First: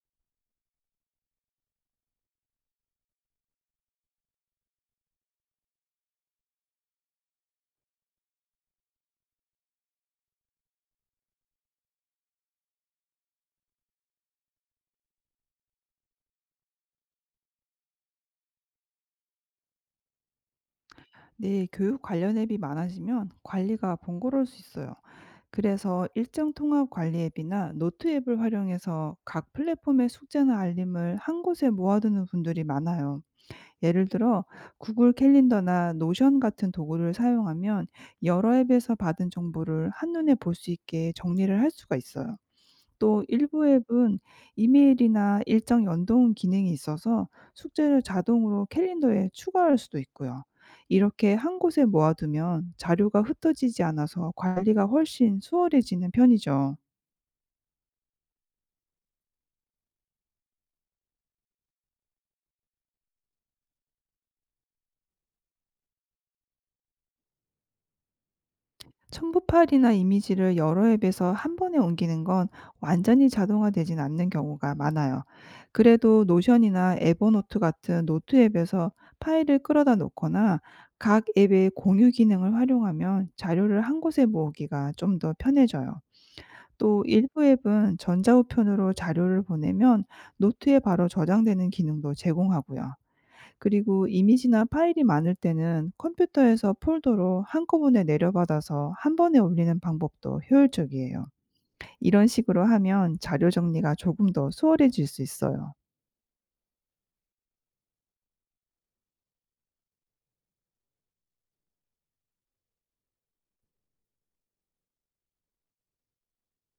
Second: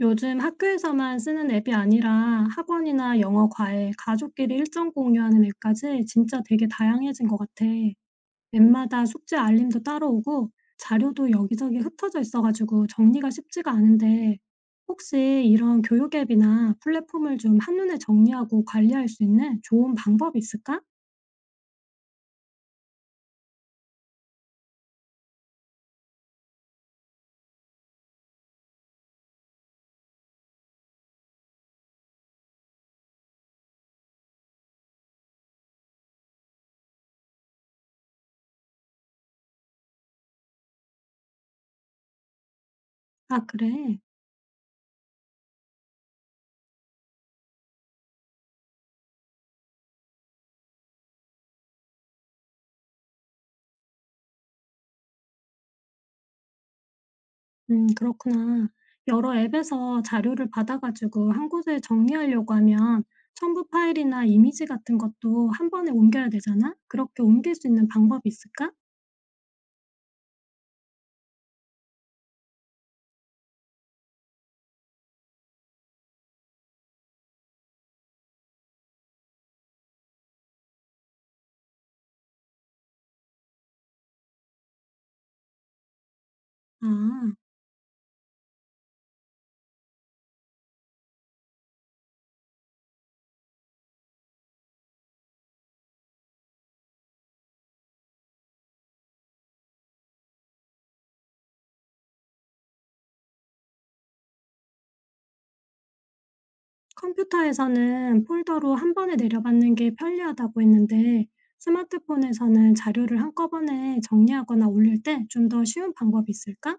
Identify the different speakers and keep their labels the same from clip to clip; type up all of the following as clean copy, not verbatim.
Speaker 1: 요즘 학교에서만 쓰는 앱이 아니라 학원이나 영어 과외, 가족끼리 일정 공유하는 앱까지 진짜 되게 다양해진 것 같아. 앱마다 숙제 알림도 따로 오고 자료도 여기저기 흩어져 있어가지고 정리가 쉽지가 않은데, 혹시 이런 교육 앱이나 플랫폼을 좀 한눈에 정리하고 관리할 수 있는 좋은 방법이 있을까?
Speaker 2: 네, 교육 관련 앱이 많아지면 관리가 번거로울 수 있어요. 그래서 일정 통합 관리 앱이나 노트 앱을 활용해서 각 플랫폼의 숙제나 알림을 한 곳에 모아두는 분들이 많아요. 예를 들어 구글 캘린더나 노션 같은 도구를 사용하면 여러 앱에서 받은 정보를 한눈에 볼 수 있게 정리를 할 수가 있어요. 또
Speaker 1: 아,
Speaker 2: 일부
Speaker 1: 그래.
Speaker 2: 앱은 이메일이나 일정 연동 기능이 있어서 숙제를 자동으로 캘린더에 추가할 수도 있고요. 이렇게 한 곳에 모아두면 자료가 흩어지지 않아서 관리가 훨씬 수월해지는 편이죠.
Speaker 1: 음, 그렇구나. 여러 앱에서 자료를 받아 가지고 한 곳에 정리하려고 하면 첨부 파일이나 이미지 같은 것도 한 번에 옮겨야 되잖아? 그렇게 옮길 수 있는 방법이 있을까?
Speaker 2: 첨부 파일이나 이미지를 여러 앱에서 한 번에 옮기는 건 완전히 자동화되진 않는 경우가 많아요. 그래도 노션이나 에버노트 같은 노트 앱에서 파일을 끌어다 놓거나 각 앱의 공유 기능을 활용하면 자료를 한 곳에 모으기가 좀 더 편해져요.
Speaker 1: 아.
Speaker 2: 또 일부 앱은 전자우편으로 자료를 보내면 노트에 바로 저장되는 기능도 제공하고요. 그리고 이미지나 파일이 많을 때는 컴퓨터에서 폴더로 한꺼번에 내려받아서 한 번에 올리는 방법도 효율적이에요. 이런 식으로 하면 자료 정리가 조금 더 수월해질 수 있어요.
Speaker 1: 컴퓨터에서는 폴더로 한 번에 내려받는 게 편리하다고 했는데, 스마트폰에서는 자료를 한꺼번에 정리하거나 올릴 때 좀 더 쉬운 방법이 있을까?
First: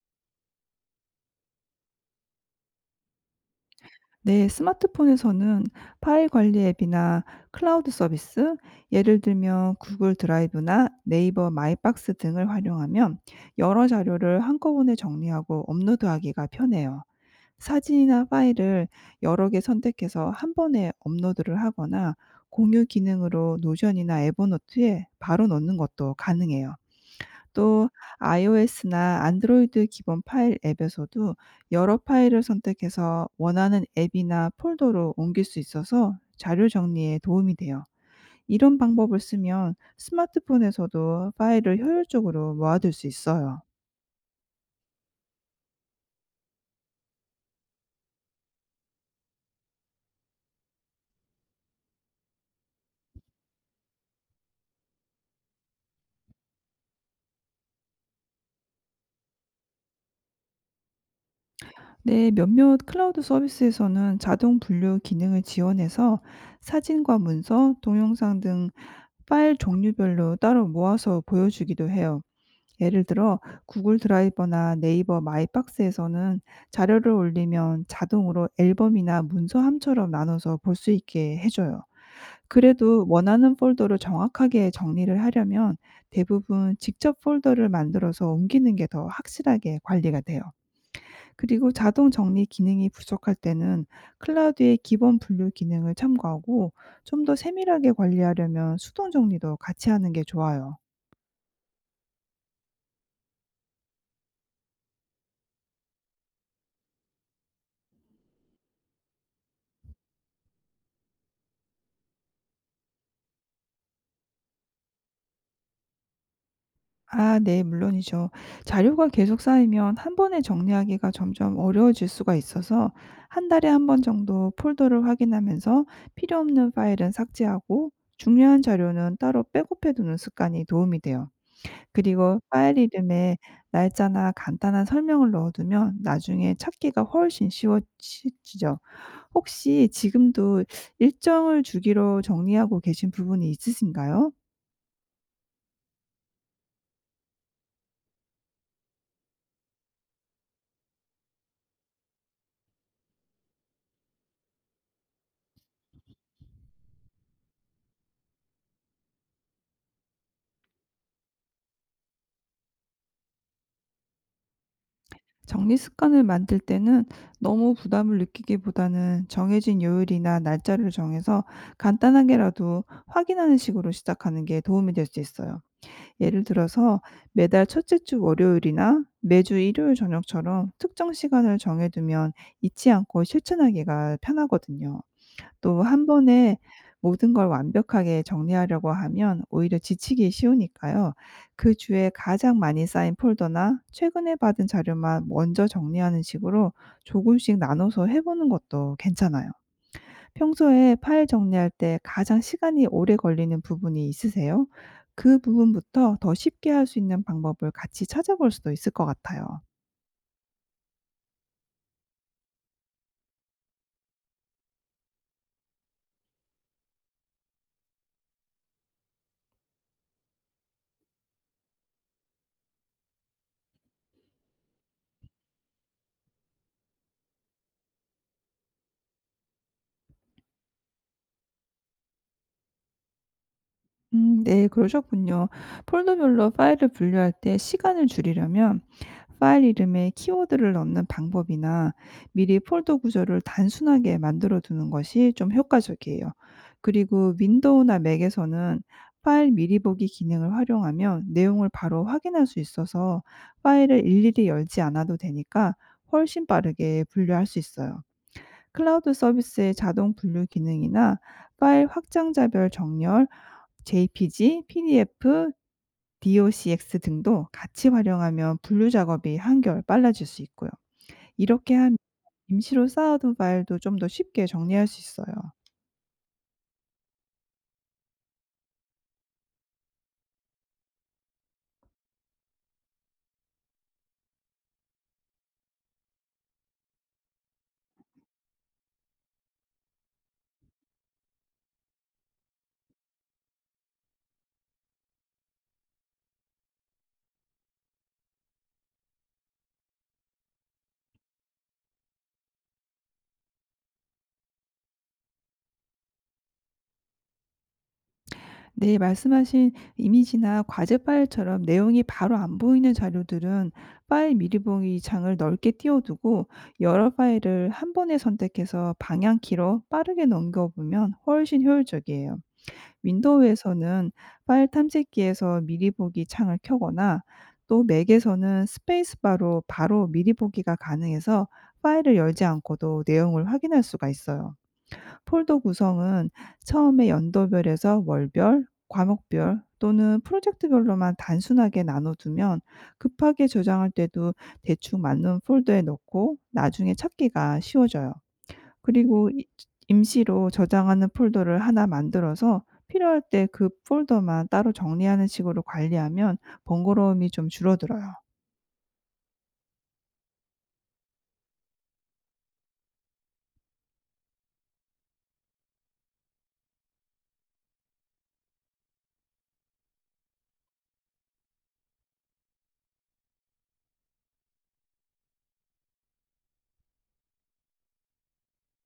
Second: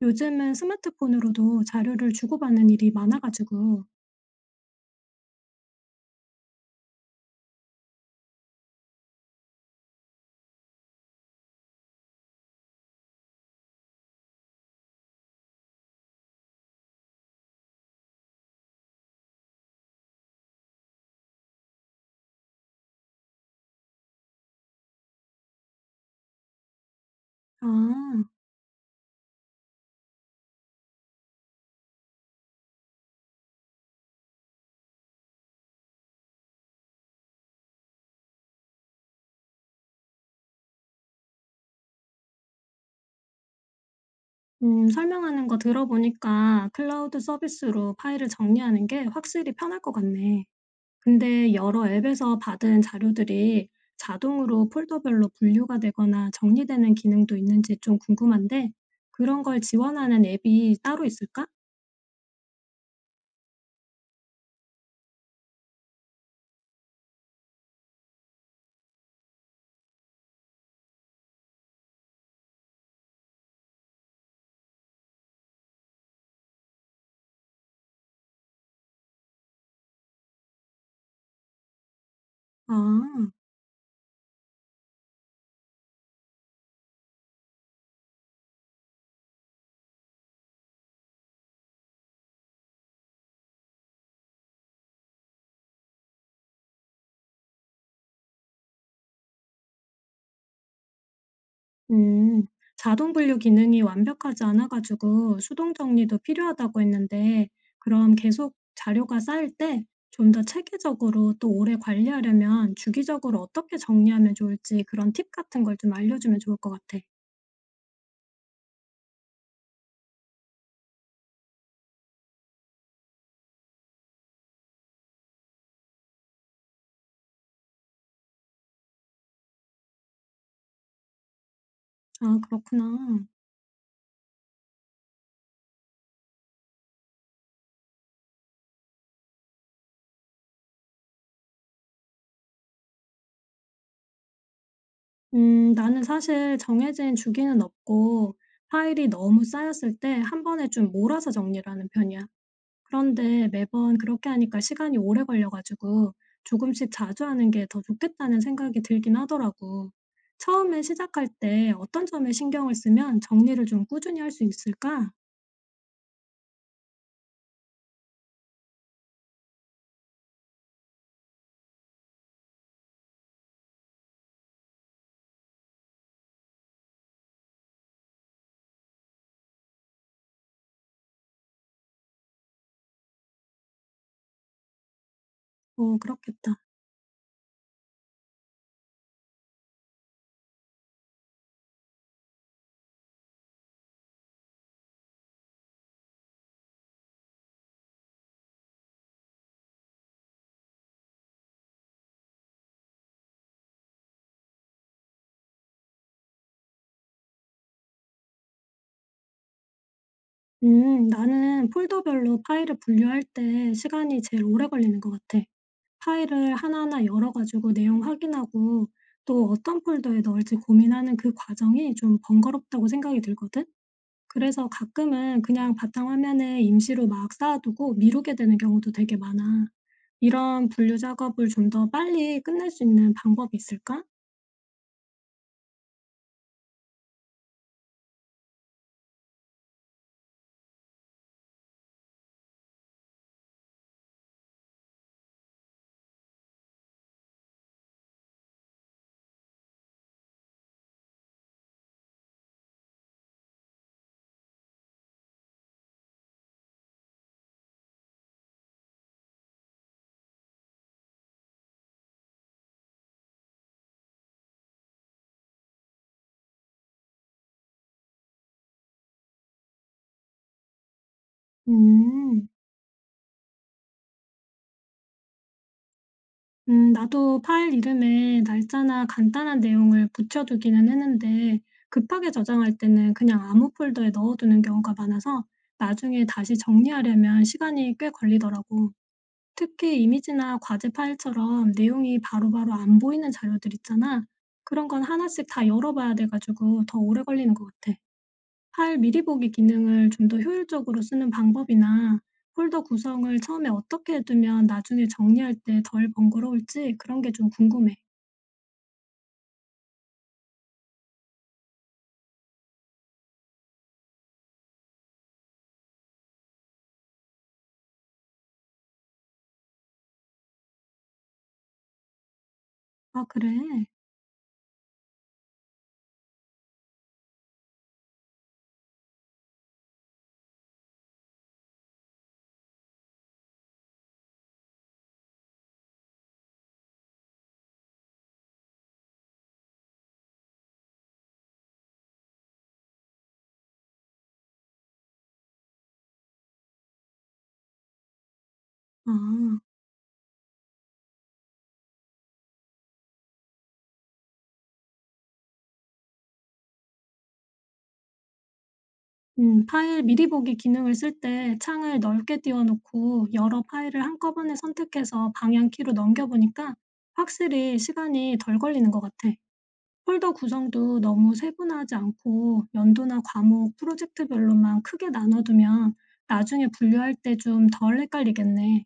Speaker 1: 요즘은 스마트폰으로도 자료를 주고받는 일이 많아 가지고.
Speaker 2: 네, 스마트폰에서는 파일 관리 앱이나 클라우드 서비스, 예를 들면 구글 드라이브나 네이버 마이박스 등을 활용하면 여러 자료를 한꺼번에 정리하고 업로드하기가 편해요. 사진이나 파일을 여러 개 선택해서 한 번에 업로드를 하거나 공유 기능으로 노션이나 에버노트에 바로 넣는 것도 가능해요. 또
Speaker 1: 아.
Speaker 2: iOS나 안드로이드 기본 파일 앱에서도 여러 파일을 선택해서 원하는 앱이나 폴더로 옮길 수 있어서 자료 정리에 도움이 돼요. 이런 방법을 쓰면 스마트폰에서도 파일을 효율적으로 모아둘 수 있어요.
Speaker 1: 설명하는 거 들어보니까 클라우드 서비스로 파일을 정리하는 게 확실히 편할 것 같네. 근데 여러 앱에서 받은 자료들이 자동으로 폴더별로 분류가 되거나 정리되는 기능도 있는지 좀 궁금한데, 그런 걸 지원하는 앱이 따로 있을까?
Speaker 2: 네, 몇몇 클라우드 서비스에서는 자동 분류 기능을 지원해서 사진과 문서, 동영상 등 파일 종류별로 따로 모아서 보여주기도 해요. 예를 들어 구글 드라이버나 네이버 마이박스에서는 자료를 올리면 자동으로 앨범이나 문서함처럼 나눠서 볼 수 있게 해줘요.
Speaker 1: 아.
Speaker 2: 그래도 원하는 폴더를 정확하게 정리를 하려면 대부분 직접 폴더를 만들어서 옮기는 게 더 확실하게 관리가 돼요. 그리고 자동 정리 기능이 부족할 때는 클라우드의 기본 분류 기능을 참고하고 좀 더 세밀하게 관리하려면 수동 정리도 같이 하는 게 좋아요.
Speaker 1: 음, 자동 분류 기능이 완벽하지 않아 가지고 수동 정리도 필요하다고 했는데, 그럼 계속 자료가 쌓일 때 좀 더 체계적으로 또 오래 관리하려면 주기적으로 어떻게 정리하면 좋을지 그런 팁 같은 걸 좀 알려주면 좋을 것 같아.
Speaker 2: 아, 네, 물론이죠. 자료가 계속 쌓이면 한 번에 정리하기가 점점 어려워질 수가 있어서 한 달에 한 번 정도 폴더를 확인하면서 필요 없는 파일은 삭제하고 중요한 자료는 따로 백업해 두는 습관이 도움이 돼요. 그리고
Speaker 1: 아,
Speaker 2: 파일
Speaker 1: 그렇구나.
Speaker 2: 이름에 날짜나 간단한 설명을 넣어두면 나중에 찾기가 훨씬 쉬워지죠. 혹시 지금도 일정을 주기로 정리하고 계신 부분이 있으신가요?
Speaker 1: 나는 사실 정해진 주기는 없고 파일이 너무 쌓였을 때 한 번에 좀 몰아서 정리를 하는 편이야. 그런데 매번 그렇게 하니까 시간이 오래 걸려 가지고 조금씩 자주 하는 게 더 좋겠다는 생각이 들긴 하더라고. 처음에 시작할 때 어떤 점에 신경을 쓰면 정리를 좀 꾸준히 할 수 있을까?
Speaker 2: 정리 습관을 만들 때는 너무 부담을 느끼기보다는 정해진 요일이나 날짜를 정해서 간단하게라도 확인하는 식으로 시작하는 게 도움이 될 수 있어요. 예를 들어서 매달 첫째 주 월요일이나 매주 일요일 저녁처럼 특정 시간을 정해두면 잊지 않고 실천하기가 편하거든요. 또
Speaker 1: 어,
Speaker 2: 한
Speaker 1: 그렇겠다.
Speaker 2: 번에 모든 걸 완벽하게 정리하려고 하면 오히려 지치기 쉬우니까요. 그 주에 가장 많이 쌓인 폴더나 최근에 받은 자료만 먼저 정리하는 식으로 조금씩 나눠서 해 보는 것도 괜찮아요. 평소에 파일 정리할 때 가장 시간이 오래 걸리는 부분이 있으세요? 그 부분부터 더 쉽게 할 수 있는 방법을 같이 찾아볼 수도 있을 것 같아요.
Speaker 1: 나는 폴더별로 파일을 분류할 때 시간이 제일 오래 걸리는 것 같아. 파일을 하나하나 열어가지고 내용 확인하고 또 어떤 폴더에 넣을지 고민하는 그 과정이 좀 번거롭다고 생각이 들거든? 그래서 가끔은 그냥 바탕화면에 임시로 막 쌓아 두고 미루게 되는 경우도 되게 많아. 이런 분류 작업을 좀 더 빨리 끝낼 수 있는 방법이 있을까?
Speaker 2: 네, 그러셨군요. 폴더별로 파일을 분류할 때 시간을 줄이려면 파일 이름에 키워드를 넣는 방법이나 미리 폴더 구조를 단순하게 만들어 두는 것이 좀 효과적이에요. 그리고 윈도우나 맥에서는 파일 미리 보기 기능을 활용하면 내용을 바로 확인할 수 있어서 파일을 일일이 열지 않아도 되니까 훨씬 빠르게 분류할 수 있어요. 클라우드 서비스의 자동 분류 기능이나 파일 확장자별 정렬 JPG, PDF, DOCX 등도 같이 활용하면 분류 작업이 한결 빨라질 수 있고요. 이렇게 하면
Speaker 1: 음,
Speaker 2: 임시로 쌓아둔 파일도 좀 더 쉽게 정리할 수 있어요.
Speaker 1: 나도 파일 이름에 날짜나 간단한 내용을 붙여두기는 했는데 급하게 저장할 때는 그냥 아무 폴더에 넣어두는 경우가 많아서 나중에 다시 정리하려면 시간이 꽤 걸리더라고. 특히 이미지나 과제 파일처럼 내용이 바로바로 안 보이는 자료들 있잖아. 그런 건 하나씩 다 열어봐야 돼 가지고 더 오래 걸리는 것 같아. 파일 미리 보기 기능을 좀 더 효율적으로 쓰는 방법이나 폴더 구성을 처음에 어떻게 해두면 나중에 정리할 때 덜 번거로울지 그런 게 좀 궁금해.
Speaker 2: 네, 말씀하신 이미지나 과제 파일처럼 내용이 바로 안 보이는 자료들은 파일 미리 보기 창을 넓게 띄워두고 여러 파일을 한 번에 선택해서 방향키로 빠르게 넘겨보면 훨씬 효율적이에요.
Speaker 1: 아, 그래?
Speaker 2: 윈도우에서는 파일 탐색기에서 미리 보기 창을 켜거나 또 맥에서는 스페이스바로 바로 미리 보기가 가능해서 파일을 열지 않고도 내용을 확인할 수가 있어요. 폴더 구성은 처음에 연도별에서 월별, 과목별 또는 프로젝트별로만 단순하게 나눠두면 급하게 저장할 때도 대충 맞는 폴더에 넣고 나중에 찾기가 쉬워져요.
Speaker 1: 아.
Speaker 2: 그리고 이 임시로 저장하는 폴더를 하나 만들어서 필요할 때 그 폴더만 따로 정리하는 식으로 관리하면 번거로움이 좀 줄어들어요.
Speaker 1: 음, 파일 미리 보기 기능을 쓸 때 창을 넓게 띄워 놓고 여러 파일을 한꺼번에 선택해서 방향키로 넘겨 보니까 확실히 시간이 덜 걸리는 것 같아. 폴더 구성도 너무 세분화하지 않고 연도나 과목, 프로젝트별로만 크게 나눠두면 나중에 분류할 때 좀 덜 헷갈리겠네.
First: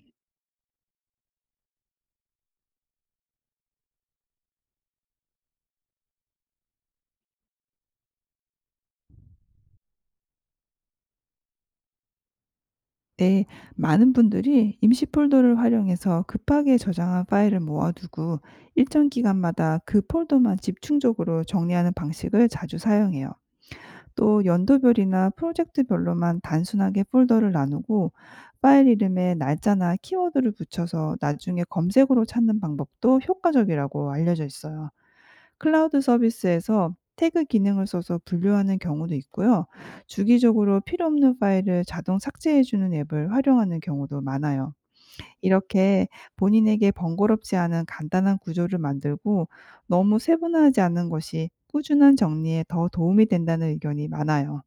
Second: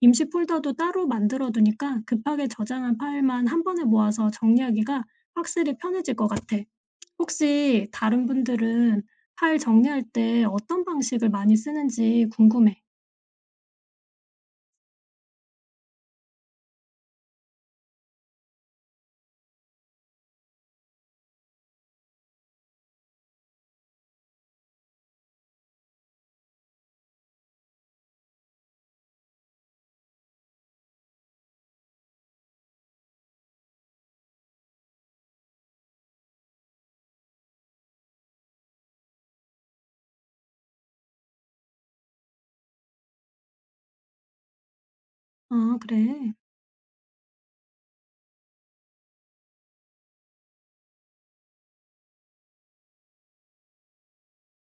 Speaker 1: 임시 폴더도 따로 만들어두니까 급하게 저장한 파일만 한 번에 모아서 정리하기가 확실히 편해질 것 같아. 혹시 다른 분들은 파일 정리할 때 어떤 방식을 많이 쓰는지 궁금해.
Speaker 2: 네. 많은 분들이 임시 폴더를 활용해서 급하게 저장한 파일을 모아 두고 일정 기간마다 그 폴더만 집중적으로 정리하는 방식을 자주 사용해요. 또 연도별이나 프로젝트별로만 단순하게 폴더를 나누고 파일 이름에 날짜나 키워드를 붙여서 나중에 검색으로 찾는 방법도 효과적이라고 알려져 있어요. 클라우드 서비스에서 태그 기능을 써서 분류하는 경우도 있고요. 주기적으로 필요 없는 파일을 자동 삭제해주는 앱을 활용하는 경우도 많아요.
Speaker 1: 아,
Speaker 2: 이렇게
Speaker 1: 그래.
Speaker 2: 본인에게 번거롭지 않은 간단한 구조를 만들고 너무 세분화하지 않은 것이 꾸준한 정리에 더 도움이 된다는 의견이 많아요.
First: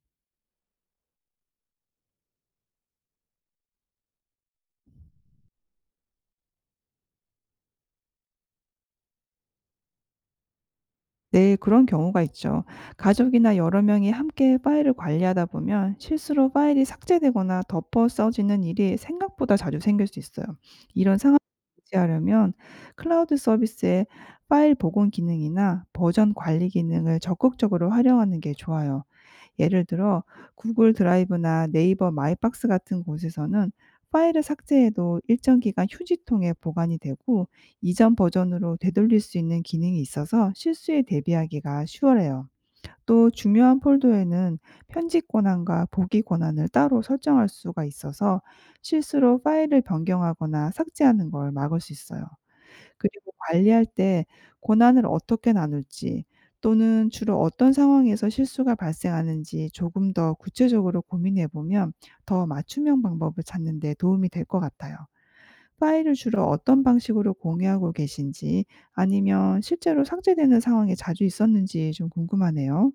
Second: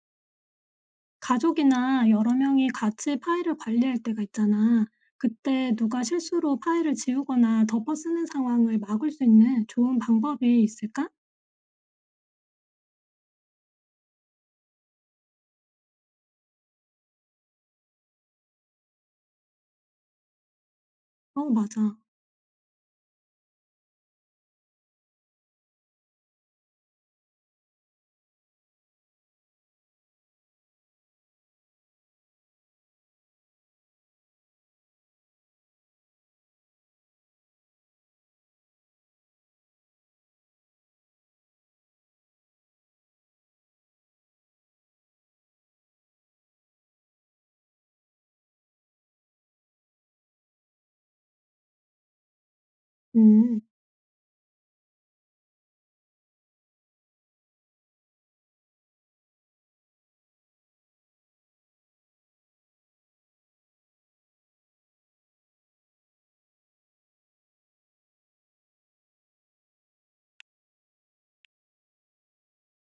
Speaker 1: 가족이나 여러 명이 같이 파일을 관리할 때가 있잖아. 그때 누가 실수로 파일을 지우거나 덮어 쓰는 상황을 막을 수 있는 좋은 방법이 있을까?
Speaker 2: 네, 그런 경우가 있죠. 가족이나 여러 명이 함께 파일을 관리하다 보면 실수로 파일이 삭제되거나 덮어 써지는 일이 생각보다 자주 생길 수 있어요. 이런 상황을
Speaker 1: 어, 맞아.
Speaker 2: 대비하려면 클라우드 서비스의 파일 복원 기능이나 버전 관리 기능을 적극적으로 활용하는 게 좋아요. 예를 들어 구글 드라이브나 네이버 마이박스 같은 곳에서는 파일을 삭제해도 일정 기간 휴지통에 보관이 되고 이전 버전으로 되돌릴 수 있는 기능이 있어서 실수에 대비하기가 쉬워요. 또 중요한 폴더에는 편집 권한과 보기 권한을 따로 설정할 수가 있어서 실수로 파일을 변경하거나 삭제하는 걸 막을 수 있어요. 그리고
Speaker 1: 음.
Speaker 2: 관리할 때 고난을 어떻게 나눌지 또는 주로 어떤 상황에서 실수가 발생하는지 조금 더 구체적으로 고민해 보면 더 맞춤형 방법을 찾는 데 도움이 될 것 같아요. 파일을 주로 어떤 방식으로 공유하고 계신지, 아니면 실제로 삭제되는 상황이 자주 있었는지 좀 궁금하네요.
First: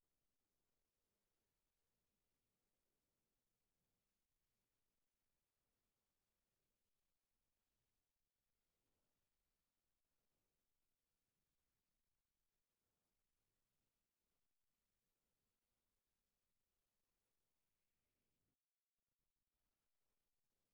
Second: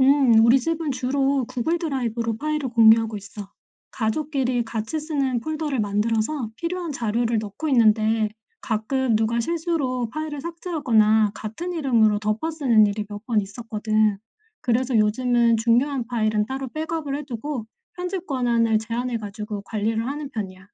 Speaker 1: 우리 집은 주로 구글 드라이브로 파일을 공유하고 있어. 가족끼리 같이 쓰는 폴더를 만들어서 필요한 자료를 넣고 있는데 가끔 누가 실수로 파일을 삭제하거나 같은 이름으로 덮어 쓰는 일이 몇 번 있었거든. 그래서 요즘은 중요한 파일은 따로 백업을 해두고 편집 권한을 제한해가지고 관리를 하는 편이야.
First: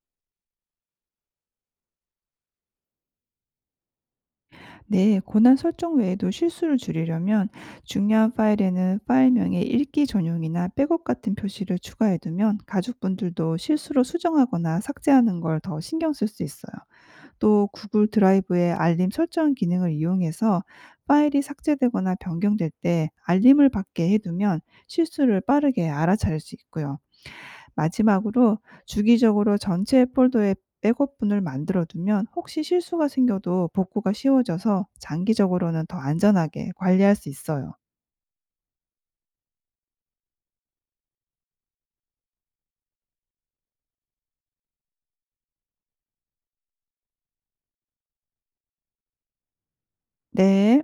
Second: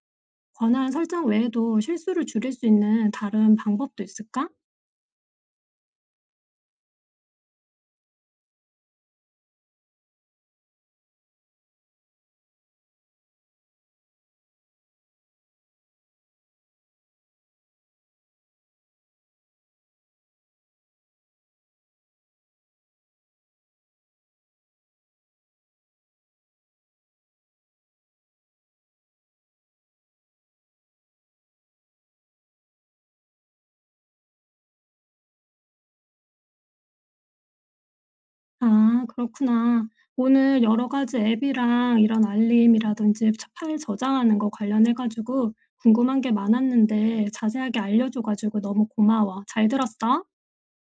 Speaker 1: 권한 설정 외에도 실수를 줄일 수 있는 다른 방법도 있을까?
Speaker 2: 네, 고난 설정 외에도 실수를 줄이려면 중요한 파일에는 파일명에 읽기 전용이나 백업 같은 표시를 추가해두면 가족분들도 실수로 수정하거나 삭제하는 걸 더 신경 쓸 수 있어요. 또 구글 드라이브의 알림 설정 기능을 이용해서 파일이 삭제되거나 변경될 때 알림을 받게 해두면 실수를 빠르게 알아차릴 수 있고요. 마지막으로 주기적으로 전체 폴더에 백업분을 만들어 두면 혹시 실수가 생겨도 복구가 쉬워져서 장기적으로는 더 안전하게 관리할 수 있어요.
Speaker 1: 아, 그렇구나. 오늘 여러 가지 앱이랑 이런 알림이라든지 저 파일 저장하는 거 관련해 가지고 궁금한 게 많았는데 자세하게 알려 줘 가지고 너무 고마워. 잘 들었어?
Speaker 2: 네.